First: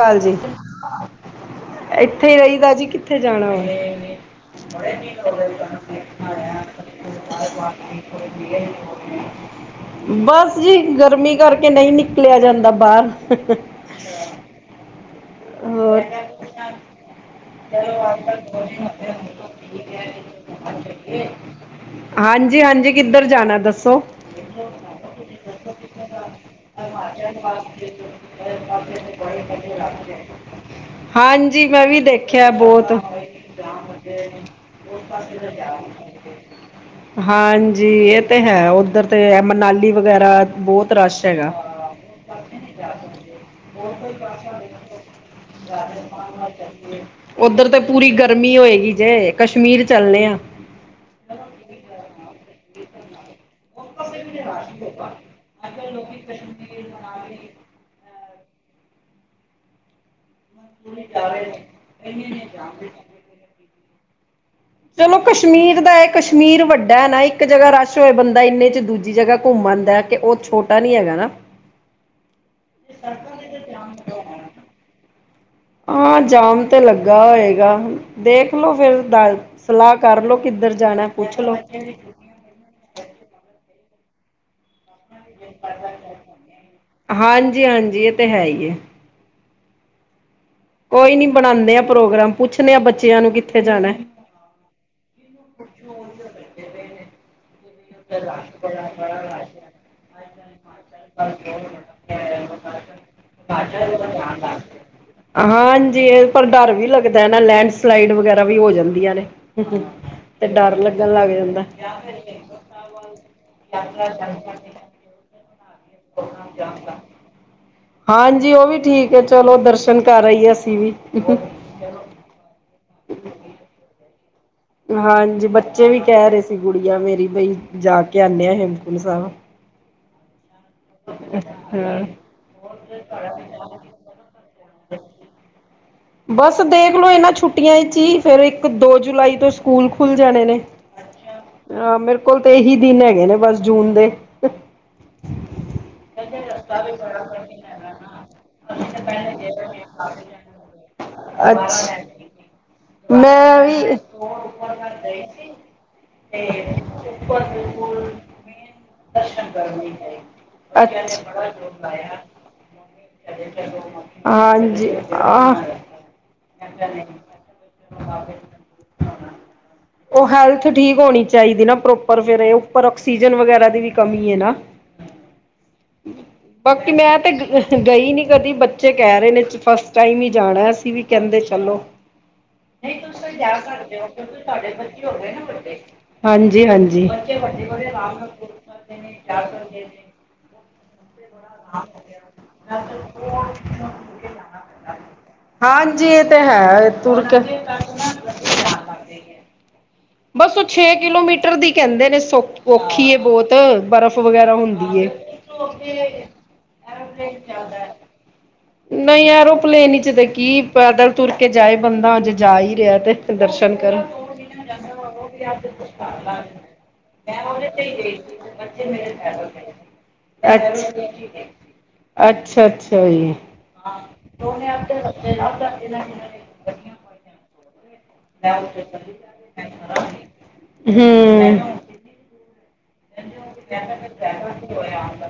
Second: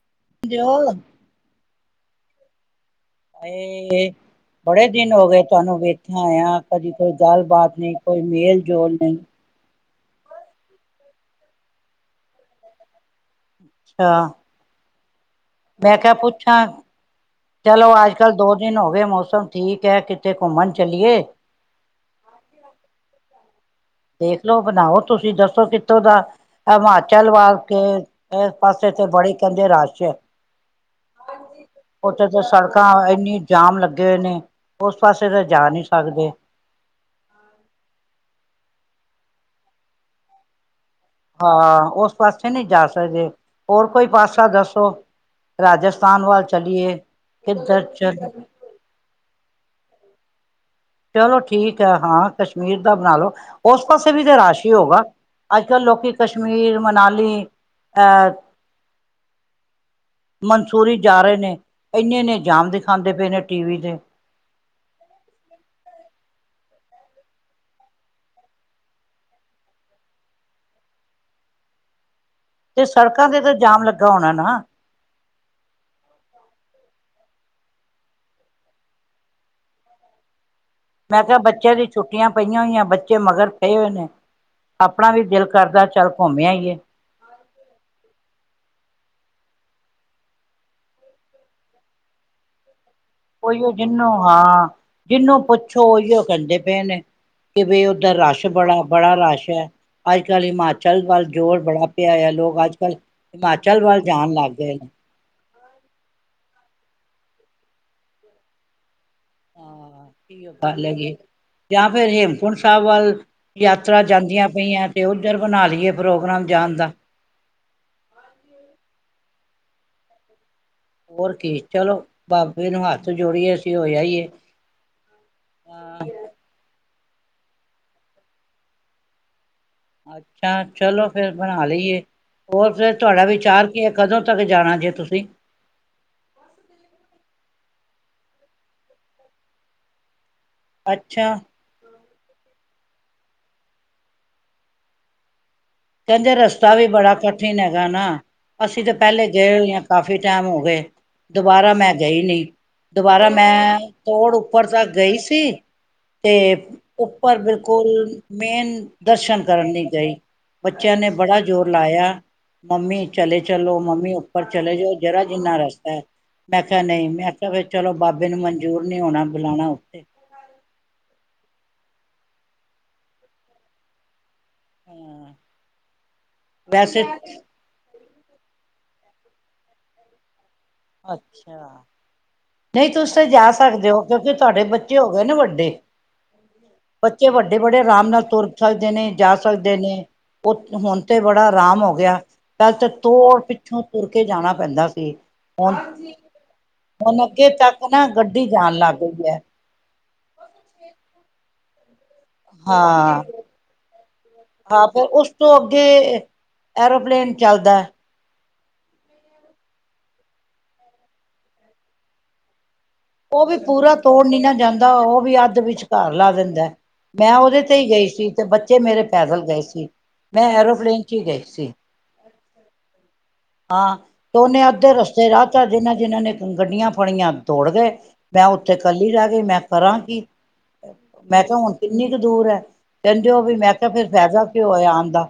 ਸਤਿ ਸ਼੍ਰੀ ਜੋ ਅਕਾਲ ਇੱਥੇ ਹੀ ਰਹੀਦਾ ਜੀ ਉਥੇ ਜਾਣਾ ਹਾਏ ਬੜੇ ਦਿਨ ਹੋ ਗਏ ਤੁਹਾਨੂੰ ਵੇਖਿਆ ਹੋਇਆ ਕਦੀ ਕੋਈ ਗੱਲਬਾਤ ਨਹੀਂ ਕੋਈ ਮੇਲ ਜੋਲ ਨਹੀਂ ਬਸ ਜੀ ਗਰਮੀ ਕਰਕੇ ਨਹੀਂ ਨਿਕਲਿਆ ਜਾਂਦਾ ਬਾਹਰ ਅੱਛਾ [inaudible] ਮੈਂ ਹੋਰ ਕਿਹਾ ਪੁੱਛਾਂ ਚਲੋ ਅੱਜ ਕੱਲ ਦੋ ਦਿਨ ਹੋ ਗਏ ਮੌਸਮ ਠੀਕ ਹੈ ਕਿਤੇ ਘੁੰਮਣ ਚਲੀਏ ਹਾਂਜੀ ਹਾਂਜੀ ਕਿੱਧਰ ਜਾਣਾ ਦੱਸੋ ਦੇਖਲੋ ਬਣਾਓ ਤੁਸੀਂ ਦੱਸੋ ਕਿੱਥੋਂ ਦਾ ਹਿਮਾਚਲ ਵਾਸ ਕੇ ਇਸ ਪਾਸੇ ਤੇ ਬੜੇ ਕਹਿੰਦੇ ਰਸ਼ ਹੈ ਹਾਂਜੀ ਮੈਂ ਵੀ ਉੱਥੇ ਤੇ ਦੇਖਿਆ ਸੜਕਾਂ ਬਹੁਤ ਇੰਨੀ ਜਾਮ ਲੱਗੇ ਹੋਏ ਨੇ ਉਸ ਪਾਸੇ ਤਾਂ ਜਾ ਨਹੀਂ ਸਕਦੇ ਹਾਂਜੀ ਇਹ ਤੇ ਹੈ ਇਧਰ ਤੇ ਹੈ ਮਨਾਲੀ ਵਗੈਰਾ ਬਹੁਤ ਰਸ਼ ਹੈਗਾ ਹਾਂ ਉਸ ਪਾਸੇ ਨਹੀਂ ਜਾ ਸਕਦੇ ਹੋਰ ਕੋਈ ਪਾਸੇ ਚਲੀਏ ਉੱਧਰ ਤੇ ਕਿੱਧਰ ਪੂਰੀ ਚਲ ਗਰਮੀ ਹੋਏਗੀ ਜੇ ਕਸ਼ਮੀਰ ਚੱਲੇ ਆ। ਚਲੋ ਠੀਕ ਹੈ ਹਾਂ ਕਸ਼ਮੀਰ ਦਾ ਬਣਾ ਲੳ। ਉਸ ਪਾਸੇ ਵੀ ਤਾਂ ਰਾਸ਼ ਹੀ ਹੋਗਾ ਅੱਜ ਕੱਲ੍ਹ ਲੋਕ ਕਸ਼ਮੀਰ, ਮਨਾਲੀ ਆ। ਮਨਸੂਰੀ ਜਾ ਰਹੇ ਨੇ ਇੰਨੇ ਇੰਨੇ ਜਾਮ ਦਿਖਾਉਂਦੇ ਪਏ ਨੇ ਟੀ ਵੀ ਤੇ। ਚਲੋ ਕਸ਼ਮੀਰ ਦਾ ਹੈ ਕਸ਼ਮੀਰ ਵੱਡਾ। ਵੱਡਾ ਹੈ ਨਾ ਇੱਕ ਜਗ੍ਹਾ ਰਸ਼ ਹੋਆ ਬੰਦਾ ਇੰਨੇ ਚ ਦੂਜੀ ਜਗ੍ਹਾ ਘੁੰਮਣ ਆਦਾ ਕਿ ਉਹ ਛੋਟਾ ਨੀ ਹੈਗਾ ਨਾ। ਤੇ ਸੜਕਾਂ ਤੇ ਤਾਂ ਜਾਮ ਲੱਗਾ ਹੋਣਾ ਨਾ। ਹਾਂ ਜਾਮ ਤੇ ਲੱਗਾ ਹੋਏਗਾ ਦੇਖਲੋ ਫਿਰ ਦੱਸ ਸਲਾਹ ਕਰਲੋ। ਮੈਂ ਕਿਹਾ ਬੱਚਿਆਂ ਦੀ ਛੁੱਟੀਆਂ ਪਈਆਂ ਹੋਈਆਂ ਬੱਚੇ ਮਗਰ। ਪਏ ਹੋਏ ਨੇ। ਆਪਣਾ ਵੀ ਦਿਲ ਕਰਦਾ ਚੱਲ ਘੁੰਮ ਆਈਏ। ਹਾਂਜੀ ਹਾਂਜੀ ਇਹ ਤੇ ਹੈ ਹੀ। ਕੋਈ ਨੀ ਬਣਾਉਂਦੇ ਆ ਪ੍ਰੋਗਰਾਮ ਪੁੱਛਣੇ ਆ ਬੱਚੇ। ਉਹੀਓ ਜਿਹਨੂੰ ਹਾਂ ਜਿਹਨੂੰ ਪੁੱਛੋ ਉਹੀਓ ਕਹਿੰਦੇ ਪਏ ਨੇ। ਕਿ ਬਈ ਉੱਧਰ ਰਸ਼ ਬੜਾ ਬੜਾ ਰਸ਼ ਹੈ ਅੱਜ ਕੱਲ੍ਹ ਹਿਮਾਚਲ ਵੱਲ ਜੋਰ ਬੜਾ ਪਿਆ ਹੈ ਲੋਕ ਅੱਜ ਕੱਲ ਹਿਮਾਚਲ ਵੱਲ ਜਾਣ ਲੱਗ ਗਏ ਨੇ। ਹਾਂਜੀ ਇਹ ਪਰ ਡਰ ਵੀ ਲੱਗਦਾ ਨਾ ਲੈਂਡਸਲਾਈਡ ਵਗੈਰਾ ਵੀ ਹੋ ਜਾਂਦੀਆਂ ਨੇ। ਹੂੰ ਹਾਂ ਤੇ ਇਹੀਓ ਡਰ ਗੱਲ ਲੱਗਣ ਹੈਗੀ ਲੱਗ ਜਾਂਦਾ। ਜਾਂ ਫਿਰ ਹੇਮਕੁੰਟ ਸਾਹਿਬ ਵੱਲ ਯਾਤਰਾ ਜਾਂਦੀਆਂ ਪਈਆਂ ਤੇ ਉੱਧਰ। ਨਾਲੀਏ। ਹਾਂਜੀ ਉਹ ਵੀ ਠੀਕ ਹੈ। ਚਲੋ ਦਰਸ਼ਨ ਕਰ ਆਈਏ ਅਸੀਂ। ਵੀ ਹੋਰ ਕੀ ਚਲੋ ਬਾਬੇ ਨੂੰ ਹੱਥ ਜੋੜੀਏ ਅਸੀਂ ਹੋਈਏ। ਹਾਂਜੀ ਬੱਚੇ ਵੀ ਕਹਿ ਰਹੇ ਸੀ । ਗੁਡੀਆ ਮੇਰੀ ਬਾਈ ਜਾ ਕੇ ਆਂਨੇ ਆ ਹੇਮਕੁੰਟ ਸਾਹਿਬ। ਅੱਛਾ। ਅੱਛਾ ਚਲੋ ਫੇਰ ਬਣਾ ਲਈਏ ਹਾਂ ਹੋਰ ਫਿਰ ਤੁਹਾਡਾ ਵਿਚਾਰ ਕੀ ਹੈ ਕਦੋਂ ਤੱਕ ਜਾਣਾ? ਆਪਾ ਜੇ ਤੁਸੀਂ। ਬਸ ਦੇਖਲੋ ਇਹਨਾਂ ਛੁੱਟੀਆਂ । ਜੀ ਫੇਰ ਇੱਕ ਦੋ ਜੁਲਾਈ ਤੋਂ ਸਕੂਲ ਖੁੱਲ। ਜਾਣੇ ਨੇ ਅੱਛਾ ਆਹ ਮੇਰੇ। ਕੋਲ ਤਾਂ ਇਹੀ ਦਿਨ ਹੈਗੇ ਨੇ ਬਸ ਜੂਨ ਦੇ। ਕਹਿੰਦੇ ਰਸਤਾ ਵੀ ਬੜਾ ਕਠਿਨ ਹੈਗਾ ਨਾ ਅਸੀਂ ਤਾਂ ਪਹਿਲੇ ਗਏ ਹੋਏ ਹਾਂ ਕਾਫੀ ਟਾਈਮ ਹੋ ਗਏ। ਦੁਬਾਰਾ ਮੈਂ ਅੱਛਾ ਗਈ ਨਹੀਂ ਦੁਬਾਰਾ ਮੈਂ, ਤੌੜ ਉੱਪਰ ਤ ਗਈ ਸੀ ਤੇ ਉੱਪਰ ਬਿਲਕੁਲ ਮੇਨ ਦਰਸ਼ਨ ਕਰਨ ਲਈ ਗਈ ਬੱਚਿਆਂ ਨੇ ਬੜਾ ਅੱਛਾ ਜ਼ੋਰ ਲਾਇਆ ਮੰਮੀ ਚਲੇ ਚਲੋ ਮੰਮੀ ਉੱਪਰ ਚਲੇ ਹਾਂਜੀ ਜਾਓ ਜਰਾ ਜਿੰਨਾ ਆਹ ਰਸਤਾ ਹੈ ਮੈਂ ਕਿਹਾਿਆ ਨਹੀਂ ਮੈਂਿਆ ਚਲੋ ਬਾਬੇ ਨੂੰ ਮਨਜੂਰ ਨੀ ਹੋਣਾ ਬੁਲਾਉਣਾ ਉੱਥੇ [unintelligible] ਉਹ ਹੈਲਥ ਠੀਕ ਹੋਣੀ ਚਾਹੀਦੀ ਨਾ ਪ੍ਰੋਪਰ ਫੇਰ ਇਹ ਉੱਪਰ ਆਕਸੀਜਨ ਵਗੈਰਾ ਦੀ ਵੀ ਕਮੀ ਹੈ ਨਾ ਹਾਂ, ਬਾਕੀ ਵੈਸੇ ਮੈਂ ਤੇ ਗਈ ਨੀ ਕਦੀ ਬੱਚੇ ਕਹਿ ਰਹੇ ਨੇ ਫਸਟ ਟਾਈਮ ਹੀ ਜਾਣਾ ਤੁਸੀ ਵੀ ਕਹਿੰਦੇ ਚਲੋ ਅੱਛਾ ਨਹੀਂ ਤੁਸੀ ਤਾਂ ਜਾ ਸਕਦੇ ਹੋ ਕਿਉਂਕਿ ਤੁਹਾਡੇ ਬੱਚੇ ਹੋ ਗਏ ਨੇ ਵੱਡੇ ਹਾਂਜੀ ਹਾਂਜੀ ਬੱਚੇ ਵੱਡੇ ਬੜੇ ਆਰਾਮ ਨਾਲ ਤੁਰ ਸਕਦੇ ਨੇ ਜਾ ਸਕਦੇ ਨੇ ਉਹ ਹੁਣ ਤੇ ਬੜਾ ਆਰਾਮ ਹੋ ਗਿਆ ਪਹਿਲ ਤਾਂ [unintelligible] ਪਿੱਛੋਂ ਤੁਰ ਕੇ ਜਾਣਾ ਪੈਂਦਾ ਸੀ ਹੁਣ ਹਾਂਜੀ ਇਹ ਤੇ ਹੈ ਤੁਰ ਹੁਣ ਕੇ ਅੱਗੇ ਤੱਕ ਨਾ ਗੱਡੀ ਜਾਣ ਲੱਗ ਗਈ ਹੈ ਬਸ ਉਹ ਛੇ ਕਿਲੋਮੀਟਰ ਦੀ ਕਹਿੰਦੇ ਨੇ ਔਖੀ ਹਾਂ ਬਹੁਤ ਬਰਫ਼ ਵਗੈਰਾ ਹਾਂ ਫਿਰ ਹੁੰਦੀ ਉਸ ਤੋਂ ਅੱਗੇ ਐਰੋਪਲੇਨ ਚੱਲਦਾ ਨਹੀਂ ਐਰੋਪਲੇਨ ਵਿੱਚ ਦੇ ਕੀ ਪੈਦਲ ਤੁਰ ਕੇ ਜਾਏ ਬੰਦਾ ਜੇ ਜਾ ਹੀ ਰਿਹਾ ਤੇ ਉਹ ਵੀ ਦਰਸ਼ਨ ਪੂਰਾ ਕਰਨ ਤੋੜ [unintelligible] ਨਿ ਨਾ ਜਾਂਦਾ ਉਹ ਵੀ ਅੱਧ ਵਿਚਕਾਰ ਲਾ ਦਿੰਦਾ ਮੈਂ ਉਹਦੇ ਤੇ ਹੀ ਗਈ ਸੀ ਤੇ ਬੱਚੇ ਮੇਰੇ ਪੈਦਲ ਗਏ ਸੀ ਮੈਂ ਐਰੋਪਲੇਨ ਚ ਹੀ ਗਈ ਸੀ ਅੱਛਾ ਅੱਛਾ ਵਆ [unintelligible] ਹਾਂ ਤੇ ਉਹਨੇ ਅੱਧੇ ਰਸਤੇ ਰਾਹਤਾ [unintelligible] ਜਿਹਨਾਂ ਜਿਹਨਾਂ ਨੇ ਗੱਡੀਆਂ ਫੜੀਆਂ ਦੌੜ ਗਏ ਮੈਂ ਉੱਥੇ ਕੱਲੀ ਰਹਿ ਗਈ ਮੈਂ ਕਰਾਂ ਕੀ ਮੈਂ ਹੂੰ ਕਿਹਾ ਹੁਣ ਕਿੰਨੀ ਕੁ ਦੂਰ ਹੈ ਕਹਿੰਦੇ ਓ ਵੀ ਮੈਂ ਕਿਹਾ ਫਿਰ ਫਾਇਦਾ ਕਿ ਹੋਇਆ ਆਉਣ ਦਾ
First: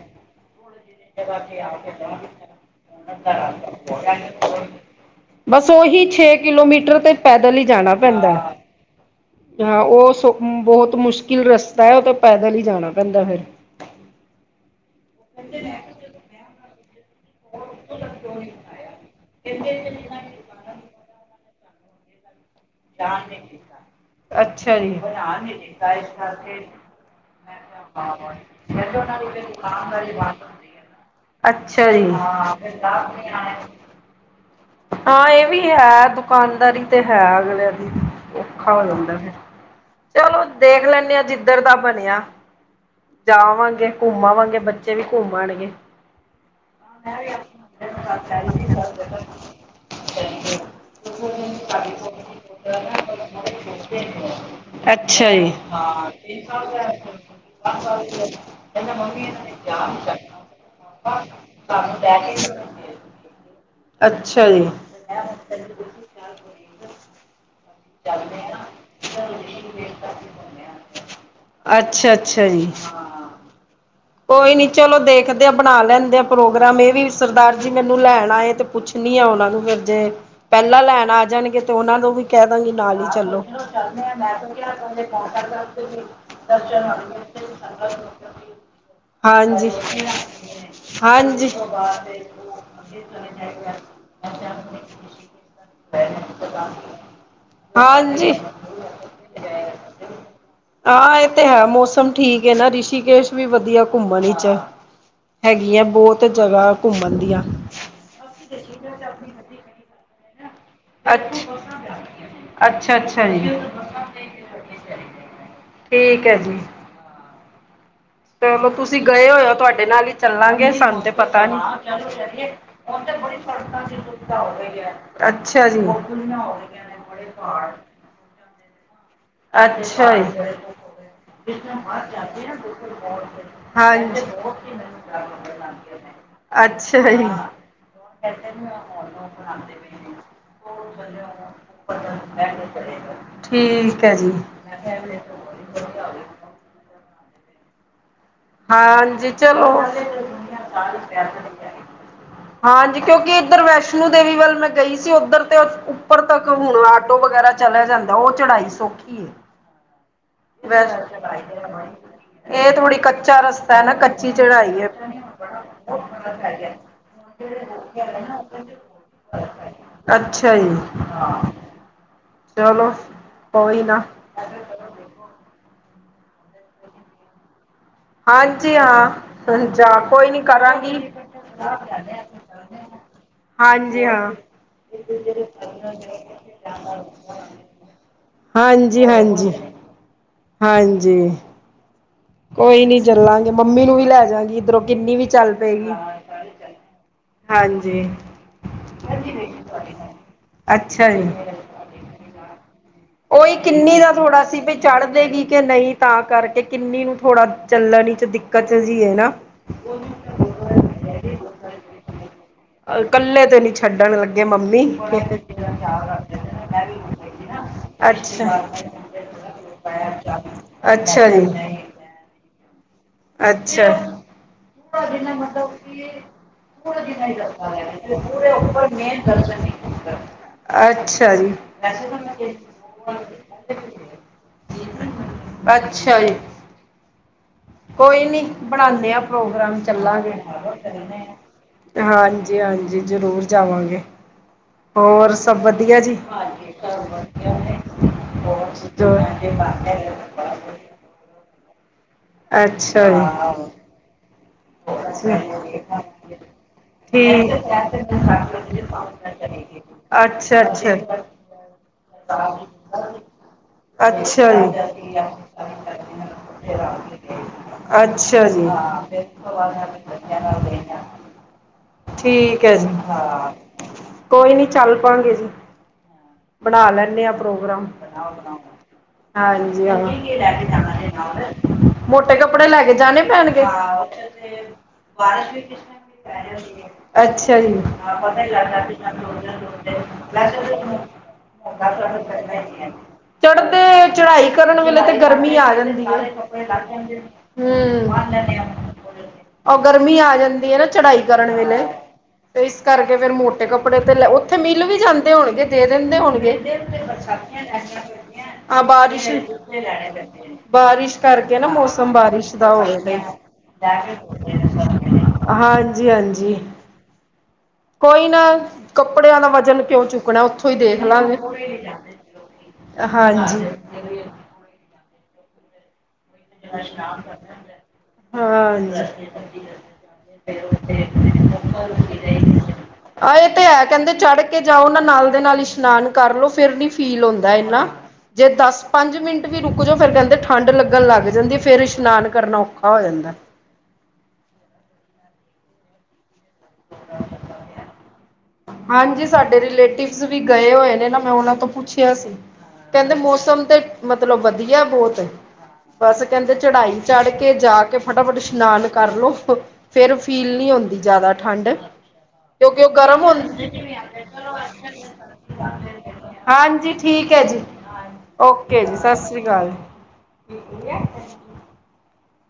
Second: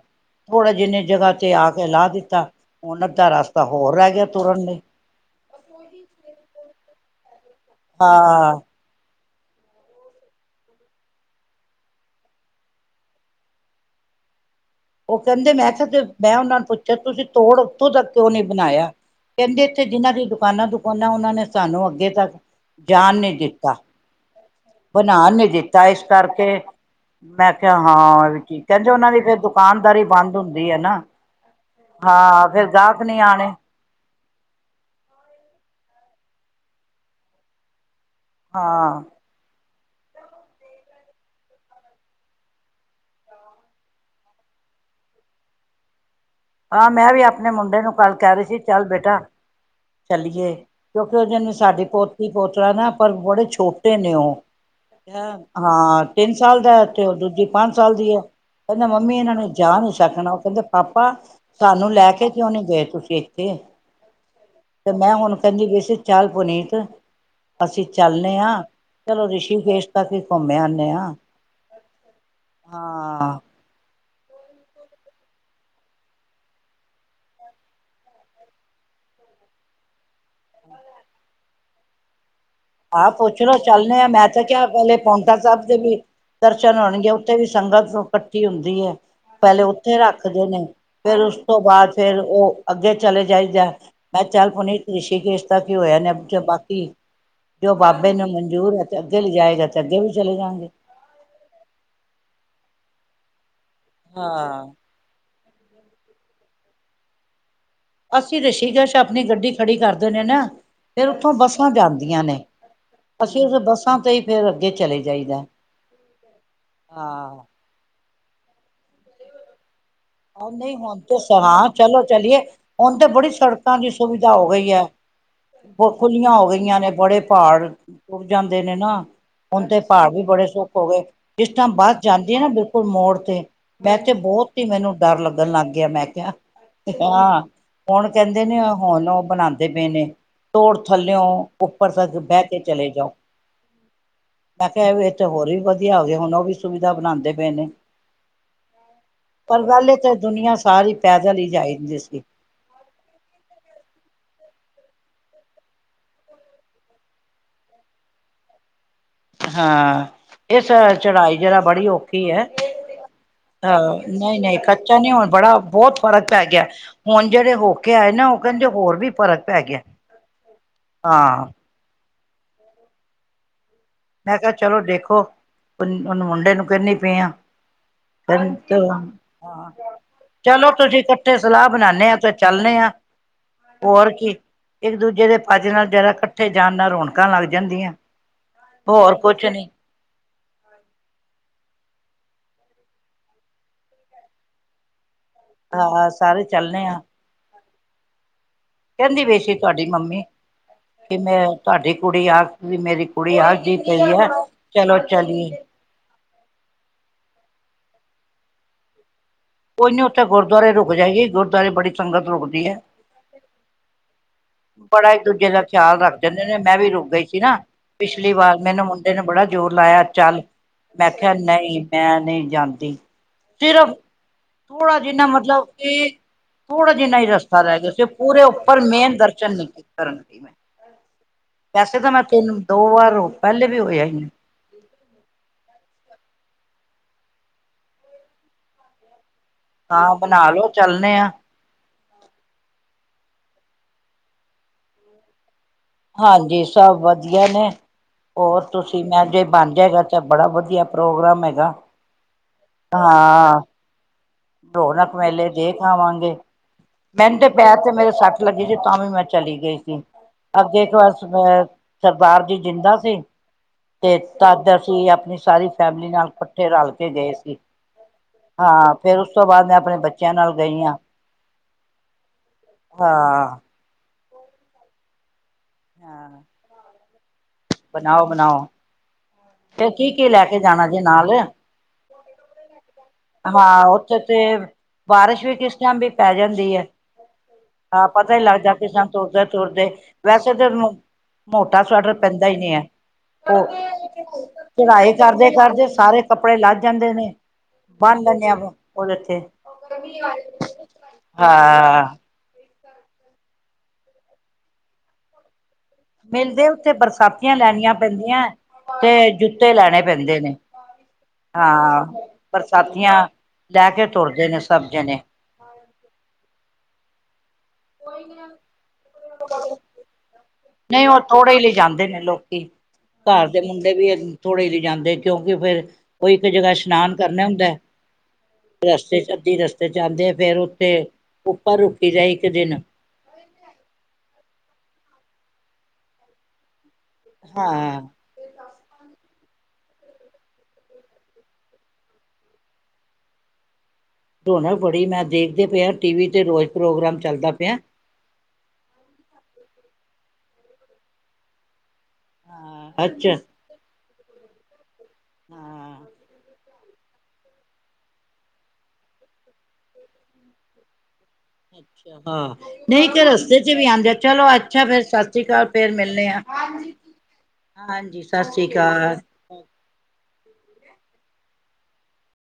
ਥੋੜ੍ਹਾ ਜਿਹੀ ਜਗ੍ਹਾ ਤੇ ਆ ਕੇ ਲਾਹ ਦਿੱਤਾ ਹੁਣ ਅੱਧਾ ਰਸਤਾ ਹੋਰ ਰਹਿ ਗਿਆ ਤੁਰਨ ਲਈ ਬਸ ਉਹੀ ਛੇ ਕਿਲੋਮੀਟਰ [unintelligible] ਤੇ ਪੈਦਲ ਹੀ ਜਾਣਾ ਪੈਂਦਾ ਹਾਂ ਹਾਂ ਉਹ ਸਗੋ ਬਹੁਤ ਮੁਸ਼ਕਿਲ ਰਸਤਾ ਹੈ ਉਹ ਤਾਂ ਪੈਦਲ ਜਾਣਾ ਪੈਂਦਾ ਫਿਰ ਉਹ ਕਹਿੰਦੇ ਮੈਂ ਕਿਹਾ ਮੈਂ ਉਹਨਾਂ ਨੂੰ ਪੁੱਛਿਆ ਤੁਸੀਂ ਧੁਰ ਉੱਥੋਂ ਤੱਕ ਕਿਉਂ ਨੀ ਬਣਾਇਆ ਕਹਿੰਦੇ ਇੱਥੇ ਜਿਹਨਾਂ ਦੀਆਂ ਦੁਕਾਨਾਂ ਉਹਨਾਂ ਨੇ ਸਾਨੂੰ ਅੱਗੇ ਤੱਕ ਜਾਨ ਨਹੀਂ ਦਿੱਤਾ ਅੱਛਾ ਜੀ। ਬਣਾਉਣ ਨਹੀ ਦਿੱਤਾ ਇਸ ਕਰਕੇ ਮੈਂ ਕਿਹਾ ਹਾਂ ਕੀ ਕਹਿੰਦੇ ਉਹਨਾਂ ਦੀ ਫਿਰ ਦੁਕਾਨਦਾਰੀ ਬੰਦ ਹੁੰਦੀ ਹੈ ਨਾ ਅੱਛਾ ਜੀ। ਹਾਂ ਫਿਰ ਗ੍ਰਾਹਕ ਨਹੀਂ ਆਣੇ। ਹਾਂ ਇਹ ਵੀ ਹੈ ਦੁਕਾਨਦਾਰੀ ਤੇ ਹੈ ਅਗਲਿਆਂ ਦੀ। ਔਖਾ ਹੋ ਹਾਂ ਜਾਂਦਾ ਫਿਰ। ਚਲੋ ਦੇਖ ਲੈਂਨੇ ਆ। ਜਿੱਧਰ ਦਾ ਬਣਿਆ ਜਾਵਾਂਗੇ ਘੁੰਮ ਆਂਵਾਂਗੇ ਬੱਚੇ ਵੀ ਘੁੰਮ ਆਉਣਗੇ ਹਾਂ, ਮੈਂ ਵੀ ਆਪਨੇ ਮੁੰਡੇ ਨੂੰ ਕੱਲ ਕਹਿ ਰਹੀ ਸੀ, ਚੱਲ ਬੇਟਾ ਚੱਲੀਏ, ਕਿਉਂਕਿ ਉਹ ਦਿਨ ਸਾਡੇ ਪੋਤੀ ਪੋਤਰਾ ਨਾ ਪਰ ਬੜੇ ਛੋਟੇ ਨੇ ਉਹ ਅੱਛਾ ਜੀ। ਹਾਂ ਤਿੰਨ ਸਾਲ ਦਾ ਤੇ ਉਹ ਦੂਜੀ ਪੰਜ ਸਾਲ ਦੀ ਹੈ, ਕਹਿੰਦਾ ਮੰਮੀ ਇਹਨਾ ਨੇ ਜਾ ਨੀ ਸਕਣਾ ਉਹ ਕਹਿੰਦੇ ਪਾਪਾ ਸਾਨੂੰ ਲੈ ਕੇ ਕਿਉਂ ਨਹੀਂ ਗਏ ਤੁਸੀਂ ਇੱਥੇ। ਅੱਛਾ ਜੀ, ਤੇ ਮੈਂ ਹੁਨ ਕਹਿੰਦੀ ਵਿਸੀ ਚਲ ਪੁਨੀਤ, ਅਸੀਂ ਚਲਨੇ ਆਂ ਚਲੋ ਰਿਸ਼ੀਕੇਸ਼ ਤੱਕ ਈ ਘੁੰਮ ਆਨੇ ਆਂ, ਅੱਛਾ ਅੱਛਾ ਜੀ। ਹਾਂ ਕੋਈ ਨੀ ਚਲੋ ਦੇਖਦੇ ਆ ਬਣਾ ਲੈਂਦੇ ਆ ਪ੍ਰੋਗਰਾਮ ਏ ਵੀ ਸਰਦਾਰ ਜੀ ਮੈਨੂੰ ਲੈਣ ਆਏ ਤੇ ਪੁੱਛਨੀ ਆ ਉਨਾਂ ਨੂੰ ਫਿਰ ਜੇ ਪਹਿਲਾਂ ਲੈਨ ਆ ਜਾਣਗੇ ਤੇ ਉਨਾਂ ਨੂੰ ਵੀ ਕਹਿਦਾਂਗੀ ਨਾਲ ਈ ਆਪ ਪੁੱਛ ਚੱਲੋ। ਲੋ ਚੱਲਣੇ ਆ ਮੈਂ ਤਾਂ ਕਿਹਾ ਪਹਿਲੇ ਪੌਂਟਾ ਸਾਹਿਬ ਦੇ ਵੀ ਦਰਸ਼ਨ ਹੋਣਗੇ ਉੱਥੇ ਵੀ ਸੰਗਤ ਇਕੱਠੀ ਹੁੰਦੀ ਪਹਿਲੇ ਹਾਂਜੀ, ਹਾਂਜੀ। ਉੱਥੇ ਰੱਖਦੇ ਨੇ ਫੇਰ ਉਸ ਤੋਂ ਬਾਦ ਫੇਰ ਉਹ ਅੱਗੇ ਚਲੇ ਜਾਈਦਾ, ਮੈਂ ਚੱਲ ਪੁਨੀਤ ਰਿਸ਼ੀਕੇਸ਼ ਦਾ ਕੀ ਹੋਇਆ ਨੇ ਬਾਕੀ ਜੋ ਬਾਬੇ ਨੂੰ ਹਾਂਜੀ, ਮਨਜੂਰ ਹੈ ਤੇ ਅੱਗੇ ਲਿਜਾਏਗਾ, ਤੇ ਅੱਗੇ ਵੀ ਚਲੇ ਜਾਂਗੇ। ਹਾਂ ਇਹ ਤੇ ਹੈ ਮੌਸਮ ਠੀਕ ਨਾ ਰਿਸ਼ੀਕੇਸ਼ ਵੀ ਵਧੀ ਵਧੀਆ ਘੁੰਮਣ ਵਿਚ ਹੈਗੀ ਹੈ, ਬੋਤ ਜਗ੍ਹਾ ਘੁੰਮਣ ਦੀਆਂ ਅਸੀ ਰਿਸ਼ੀਕੇਸ਼ ਅਪਨੀ ਗੱਡੀ ਖੜੀ ਕਰ ਦਿੰਨੇ ਨਾ। ਫੇਰ ਉੱਥੋਂ ਅੱਛਾ, ਬਸਾਂ ਜਾਂਦੀਆਂ ਨੇ, ਅੱਛਾ ਅੱਛਾ ਅਸੀਂ ਉਸ ਜੀ। ਬਸਾਂ ਤੇ ਹੀ ਫਿਰ ਅੱਗੇ ਚਲੇ ਜਾਈਦਾ ਠੀਕ ਆ। ਤੇ ਮਤਲਬ ਤੁਸੀਂ ਗਏ ਹੋਏ ਹੋ, ਤੁਹਾਡੇ ਨਾਲ ਹੀ ਆ ਚੱਲਾਂਗੇ ਨਹੀਂ ਹੁਣ ਸਾਨੂੰ ਤੇ ਪਤਾ ਨੀ ਸਮਾਂ ਚਲੋ ਚਲੀਏ ਹੁਣ ਤੇ ਬੜੀ ਸੜਕਾਂ ਦੀ ਸੁਵਿਧਾ ਹੋ ਗਈ ਐ ਅੱਛਾ ਜੀ ਖੁੱਲੀਆਂ ਹੋ ਗਈਆਂ ਨੇ, ਬੜੇ ਪਹਾੜ ਟੁਟ ਜਾਂਦੇ ਨੇ ਨਾ ਹੁਣ ਤੇ ਪਹਾੜ ਅੱਛਾ ਵੀ ਬੜੇ ਜੀ ਸੁੱਖ ਹੋ ਗਏ, ਜਿਸ ਟੈਮ ਬੱਸ ਜਾਂਦੀ ਆ ਨਾ ਬਿਲਕੁਲ ਮੋੜ ਤੇ, ਮੈ ਤੇ ਹਾਂਜੀ ਬਹੁਤ ਹੀ ਮੈਨੂੰ ਡਰ ਲੱਗਣ ਲੱਗ ਗਿਆ, ਮੈਂ ਕਿਆ ਅੱਛਾ ਜੀ ਹਾਂ ਹੁਣ ਕਹਿੰਦੇ ਨੇ ਹੁਣ ਉਹ ਬਂਣਾਦੇ ਪੇ ਨੇ ਤੋੜ ਥੱਲਿਓ ਉੱਪਰ ਤੱਕ ਬਹਿ ਕੇ ਚਲੇ ਜਾਓ, ਠੀਕ ਹੈ ਜੀ ਮੈਂ ਕਿਹਾ ਇਹ ਤੇ ਹੋਰ ਵੀ ਵਧੀਆ ਹੋ ਗਿਆ ਹੁਣ ਉਹ ਵੀ ਸੁਵਿਧਾ ਬਣਾਂਦੇ ਬਣਾਂਦੇ ਪਏ ਨੇ। ਹਾਂਜੀ ਪਰ ਚਲੋ। ਪਹਿਲੇ ਤੇ ਦੁਨੀਆਂ ਸਾਰੀ ਪੈਦਲ ਹੀ ਜਾਂਦੀ ਸੀ। ਹਾਂਜੀ, ਕਿਉਂਕਿ ਇੱਧਰ ਵੈਸ਼ਨੋ ਦੇਵੀ ਵੱਲ ਮੈਂ ਗਈ ਸੀ, ਉੱਧਰ ਤੇ ਉੱਪਰ ਤੱਕ ਹੁਣ ਆਟੋ ਵਗੈਰਾ ਚਲੈ ਜਾਂਦਾ ਔ ਚੜਾਈ ਸੌਖੀ ਹੈ ਹਾਂ। ਇਸ ਵੈਸ ਚੜਾਈ ਜਿਹੜਾ ਬੜੀ ਔਖੀ ਏ ਇਹ ਥੋੜ੍ਹੀ ਕੱਚਾ ਰਸਤਾ ਅਹ ਹੈ ਨਾ ਕੱਚੀ ਨਹੀਂ ਨਹੀਂ ਚੜਾਈ ਹੈ ਕੱਚਾ ਨੀ ਹੁਣ ਬੜਾ ਬੋਤ ਫ਼ਰਕ ਪੈ ਗਿਆ ਹੁਣ ਜਿਹੜੇ ਹੋ ਕੇ ਆਏ ਨੇ ਉਹ ਕੈੰਦੇ ਹੋਰ ਵੀ ਫ਼ਰਕ ਪੈ ਗਿਆ ਅੱਛਾ ਜੀ ਹਾਂ ਚਲੋ ਕੋਈ ਨਾ ਮੈਂ ਕਿਹਾ ਚਲੋ ਦੇਖੋ ਉਹਨੂੰ ਮੁੰਡੇ ਨੂੰ ਕਹਿਨੀ ਪਈ ਆਂ ਹਾਂਜੀ ਹਾਂ ਜਾ ਕੋਈ ਨੀ ਚਲੋ ਕਰਾਂਗੀ ਤੁਸੀਂ ਇਕੱਠੇ ਸਲਾਹ ਬਣਾਣੇ ਆ ਤੇ ਚੱਲੇ ਆ ਹਾਂਜੀ ਹੋਰ ਹਾਂ ਕੀ ਇੱਕ ਦੂਜੇ ਦੇ ਪੱਜ ਨਾਲ ਜਰਾ ਇਕੱਠੇ ਜਾਣ ਨਾਲ ਰੌਣਕਾਂ ਲੱਗ ਜਾਂਦੀਆਂ। ਹਾਂਜੀ ਹੋਰ ਕੁਛ -ਹਾਂਜੀ। ਨੀ ਹਾਂਜੀ, ਕੋਈ ਨੀ ਚੱਲਾਂਗੇ ਮੰਮੀ ਨੂੰ ਵੀ ਲੈ ਜਾਗੀ ਇੱਧਰੋਂ ਕਿੰਨੀ ਵੀ ਚੱਲ ਪਏਗੀ ਹਾਂ ਸਾਰੇ ਚੱਲਣੇ ਆ ਹਾਂਜੀ ਕਹਿੰਦੀ ਬੇਸੀ ਤੁਹਾਡੀ ਮੰਮੀ ਅੱਛਾ ਕਿ ਜੀ ਮੈਂ ਤੁਹਾਡੀ ਕੁੜੀ ਆ ਮੇਰੀ ਕੁੜੀ ਉਹੀ ਆਖਦੀ ਕਿੰਨੀ ਪਈ ਦਾ ਹੈ ਥੋੜਾ ਸੀ ਵੀ ਚਲੋ ਚੜ੍ਹ ਦੇਗੀ ਕਿ ਚਲੀਏ ਨਹੀਂ ਤਾਂ ਕਰਕੇ ਕਿੰਨੀ ਨੂੰ ਥੋੜਾ ਚੱਲਣ ਚ ਦਿੱਕਤ ਜਿਹੀ ਹੈ ਨਾ ਕੋਈ ਨਹੀਂੀ ਉੱਥੇ ਗੁਰਦੁਆਰੇ ਰੁਕ ਜਾਏਗੀ ਗੁਰਦੁਆਰੇ ਬੜੀ ਸੰਗਤ ਰੁਕਦੀ ਹੈ ਇਕੱਲੇ ਤੇ ਨਹੀਂ ਛੱਡਣ ਲੱਗੇ ਮੰਮੀ ਬੜਾ ਇੱਕ ਦੂਜੇ ਦਾ ਖਿਆਲ ਰੱਖ ਦਿੰਦੇ ਨੇ ਮੈਂ ਵੀ ਰੁਕ ਗਈ ਸੀ ਨਾ ਪਿਛਲੀ ਵਾਰ ਅੱਛਾ ਮੈਨੂੰ ਮੁੰਡੇ ਨੇ ਬੜਾ ਜ਼ੋਰ ਲਾਇਆ ਚੱਲ ਅੱਛਾ ਮੈਂਖਿਆ ਜੀ ਨਹੀਂ ਮੈਂ ਨਹੀਂ ਜਾਂਦੀ ਸਿਰਫ ਅੱਛਾ ਥੋੜਾ ਜਿਨਾ ਮਤਲਬ ਕਿ ਥੋੜਾ ਜਿਨਾ ਹੀ ਰਸਤਾ ਰਹਿ ਗਿਆ ਸੀ ਪੂਰੇ ਉੱਪਰ ਮੇਨ ਦਰ ਚੰ ਕਰਨ ਮੈਂ ਅੱਛਾ ਜੀ। ਵੈਸੇ ਤਾਂ ਮੈਂ ਤਿੰਨ ਦੋ ਵਾਰ ਪਹਿਲੇ ਵੀ ਹੋਆ ਸੀ ਅੱਛਾ ਜੀ, ਕੋਈ ਨੀ ਬਣਾਉਦੇ ਆ ਪ੍ਰੋਗਰਾਮ ਹਾਂ ਚੱਲਾਂਗੇ ਬਣਾ ਲੋ ਚੱਲਣੇ ਆ ਹਾਂਜੀ ਹਾਂਜੀ ਜਰੂਰ ਜਾਵਾਂਗੇ ਹੋਰ ਵਧੀਆ ਜੀ। ਹਾਂਜੀ ਸਭ ਵਧੀਆ ਨੇ ਹੋਰ ਤੁਸੀਂ ਮੈਂ ਜੇ ਬਣ ਜਾਏਗਾ ਤਾਂ ਬੜਾ ਵਧੀਆ ਪ੍ਰੋਗਰਾਮ ਹੈਗਾ ਅੱਛਾ ਹਾਂ ਜੀ ਰੌਣਕ ਵੇਲੇ ਦੇਖ ਆਵਾਂਗੇ ਮੈਨ ਤੇ ਠੀਕ ਪੈਰ ਤੇ ਮੇਰੇ ਅੱਛਾ ਸੱਟ ਲੱਗੀ ਸੀ ਤਾਂ ਵੀ ਮੈਂ ਚਲੀ ਗਈ ਸੀ ਅੱਗੇ ਇੱਕ ਅੱਛਾ। ਵਸ ਅਹ ਸਰਦਾਰ ਜੀ ਜਿੰਦਾ ਸੀ ਤੇ ਅੱਛਾ ਤਦ ਅਸੀਂ ਜੀ। ਆਪਣੀ ਸਾਰੀ ਫੈਮਿਲੀ ਨਾਲ ਇਕੱਠੇ ਰਲ ਕੇ ਗਏ ਸੀ ਅੱਛਾ ਜੀ ਹਾਂ ਫੇਰ ਉਸ ਤੋਂ ਬਾਅਦ ਮੈਂ ਆਪਣੇ ਬੱਚਿਆਂ ਨਾਲ ਗਈ ਹਾਂ ਠੀਕ ਹੈ ਜੀ ਹਾਂ ਕੋਈ ਨੀ ਚੱਲ ਪਾਾਂਗੇ ਜੀ ਹਾਂ ਪ੍ਰੋ [unintelligible] ਬਣਾਓ ਬਣਾਓ ਫੇਰ ਕੀ ਕੀ ਲੈ ਕੇ ਜਾਣਾ ਜੇ ਨਾਲ [unintelligible] ਮੋਟੇ ਕੱਪੜੇ ਲੈ ਗ ਜਾ ਪੈਣ ਹਾਂ ਉੱਥੇ ਤੇ ਬਾਰਿਸ਼ ਵੀ ਕਿਸ ਟਾਈਮ ਵੀ ਪੈ ਜਾਂਦੀ ਹੈ ਅਛਾ ਜੀ ਹਾਂ ਪਤਾ ਹੀ ਲੱਗਦਾ ਕਿਸ ਟਾਈਮ ਤੁਰਦੇ ਤੁਰਦੇ ਵੈਸੇ ਤਾਂ ਮੋਟਾ ਸਵੈਟਰ ਪੈਂਦਾ ਹੀ ਨਹੀਂ ਹੈ ਉਹ ਚੜਦੇ ਚੜਾਈ ਕਰਨ ਵੇਲੇ ਤੇ ਚੜਾਈ ਕਰਦੇ ਗਰਮੀ ਆ ਕਰਦੇ ਜਾਂਦੀ ਆ ਸਾਰੇ ਕੱਪੜੇ ਲੱਥ ਜਾਂਦੇ ਹਾਂਜੀ ਨੇ ਹਮ ਬੰਨ ਲੈਂਦੇ ਆ ਹਮ ਉਹਦੇ ਤੇ ਉਹ ਗਰਮੀ ਆ ਜਾਂਦੀ ਹੈ। ਨਾ ਚੜਾਈ ਕਰਨ ਵੇਲੇ ਹਾਂ ਤੇ ਕਰਕੇ ਫੇਰ ਮੋਟੇ ਕੱਪੜੇ ਤੇ ਲੈ ਉੱਥੇ ਮਿੱਲ ਵੀ ਜਾਂਦੇ ਹੋਣਗੇ ਦੇ ਦਿੰਦੇ ਹੋਣਗੇ ਮਿਲਦੇ ਉੱਥੇ ਬਰਸਾਤੀਆਂ ਲੈਣੀਆਂ ਪੈਂਦੀਆਂ ਆ ਬਾਰਿਸ਼ ਤੇ ਜੁੱਤੇ ਲੈਣੇ ਪੈਂਦੇ ਨੇ -ਬਾਰਿਸ਼ ਕਰਕੇ ਹਾਂ ਮੌਸਮ ਬਾਰਿਸ਼ ਦਾ ਹੋਵੇ। ਬਰਸਾਤੀਆਂ ਲੈ ਕੇ ਤੁਰਦੇ ਨੇ ਸਭ ਜਣੇ ਹਾਂਜੀ- ਹਾਂਜੀ। ਕੋਈ ਨਾ ਕੱਪੜਿਆਂ ਦਾ ਵਜਨ ਕਿਉਂ ਚੁੱਕਣਾ। ਉੱਥੋਂ ਹੀ ਦੇਖ ਨਹੀਂ, ਉਹ ਲਾਂਗੇ ਥੋੜੇ ਲਈ ਜਾਂਦੇ ਨੇ ਲੋਕੀ, ਘਰ ਦੇ ਹਾਂਜੀ ਮੁੰਡੇ ਵੀ ਥੋੜੇ ਲਈ ਜਾਂਦੇ। ਕਿਉਂ? ਫੇਰ ਉਹ ਇੱਕ ਜਗ੍ਹਾ ਇਸ਼ਨਾਨ ਕਰਨਾ ਹੁੰਦਾ ਹਾਂ। ਰਸਤੇ ਚ ਅੱਧੀ ਰਸਤੇ ਚ ਆਂਦੇ ਫੇਰ ਉੱਥੇ ਉੱਪਰ ਰੁਕੀ ਦਾ ਇੱਕ ਦਿਨ ਆਹ ਇਹ ਤੇ ਹੈ ਕਹਿੰਦੇ ਚੜ ਕੇ ਜਾਓ। ਉਹਨਾਂ ਨਾਲ ਦੇ ਨਾਲ ਇਸ਼ਨਾਨ ਕਰਲੋ। ਫੇਰ ਨੀ ਫੀਲ ਹੁੰਦਾ। ਇਹਨਾ ਹਾਂ ਜੇ ਦਸ ਪੰਜ ਮਿੰਟ ਵੀ ਰੁਕ ਜੋ ਫਿਰ ਕਹਿੰਦੇ ਠੰਡ ਲੱਗਣ ਲੱਗ ਗਏ। ਜਲਦੀ ਫੇਰ ਇਸ਼ਨਾਨ ਕਰਨਾ ਔਖਾ ਹੋ ਜਾਂਦਾ। ਧੋਣ ਥੋੜੀ ਮੈਂ ਦੇਖਦੇ ਪਏ ਟੀ ਵੀ ਤੇ ਰੋਜ਼ ਪ੍ਰੋਗਰਾਮ ਚੱਲਦਾ ਪਿਆ। ਹਾਂਜੀ। ਸਾਡੇ ਰਿਲੇਟਿਵ ਵੀ ਗਏ ਹੋਏ ਨੇ ਨਾ। ਮੈਂ ਉਹਨਾਂ ਤੋਂ ਪੁੱਛ ਕਿਹਾ ਸੀ। ਹਾਂ ਕਹਿੰਦੇ ਅੱਛਾ ਮੌਸਮ ਤੇ ਮਤਲਬ ਵਧੀਆ ਬਹੁਤ ਹਾਂ ਬਸ ਕਹਿੰਦੇ। ਚੜ੍ਹਾਈ ਚੜ੍ਹ ਕੇ ਜਾ ਕੇ ਫਟਾਫਟ ਇਸ਼ਨਾਨ ਕਰਲੋ। ਫੇਰ ਫੀਲ ਨਹੀ ਹੁੰਦੀ। ਜ਼ਿਆਦਾ ਠੰਡ ਹਾਂ, ਕਿਉਂਕਿ ਉਹ ਨਹੀਂ ਗਰਮ ਤੇ ਹੁੰਦੀ ਰਸਤੇ ਵੀ ਆਉਂਦੇ। ਚਲੋ, ਅੱਛਾ ।ਫੇਰ ਸਤਿ ਸ੍ਰੀ ਅਕਾਲ। ਫੇ, ਰ ਮਿਲਣੇ ਹ ਹਾਂਜੀ ਠੀਕ ਹੈ ਜੀ ਹਾਂਜੀ। ਸਤਿ ਸ੍ਰੀ ਅਕਾਲ। ਹੈ।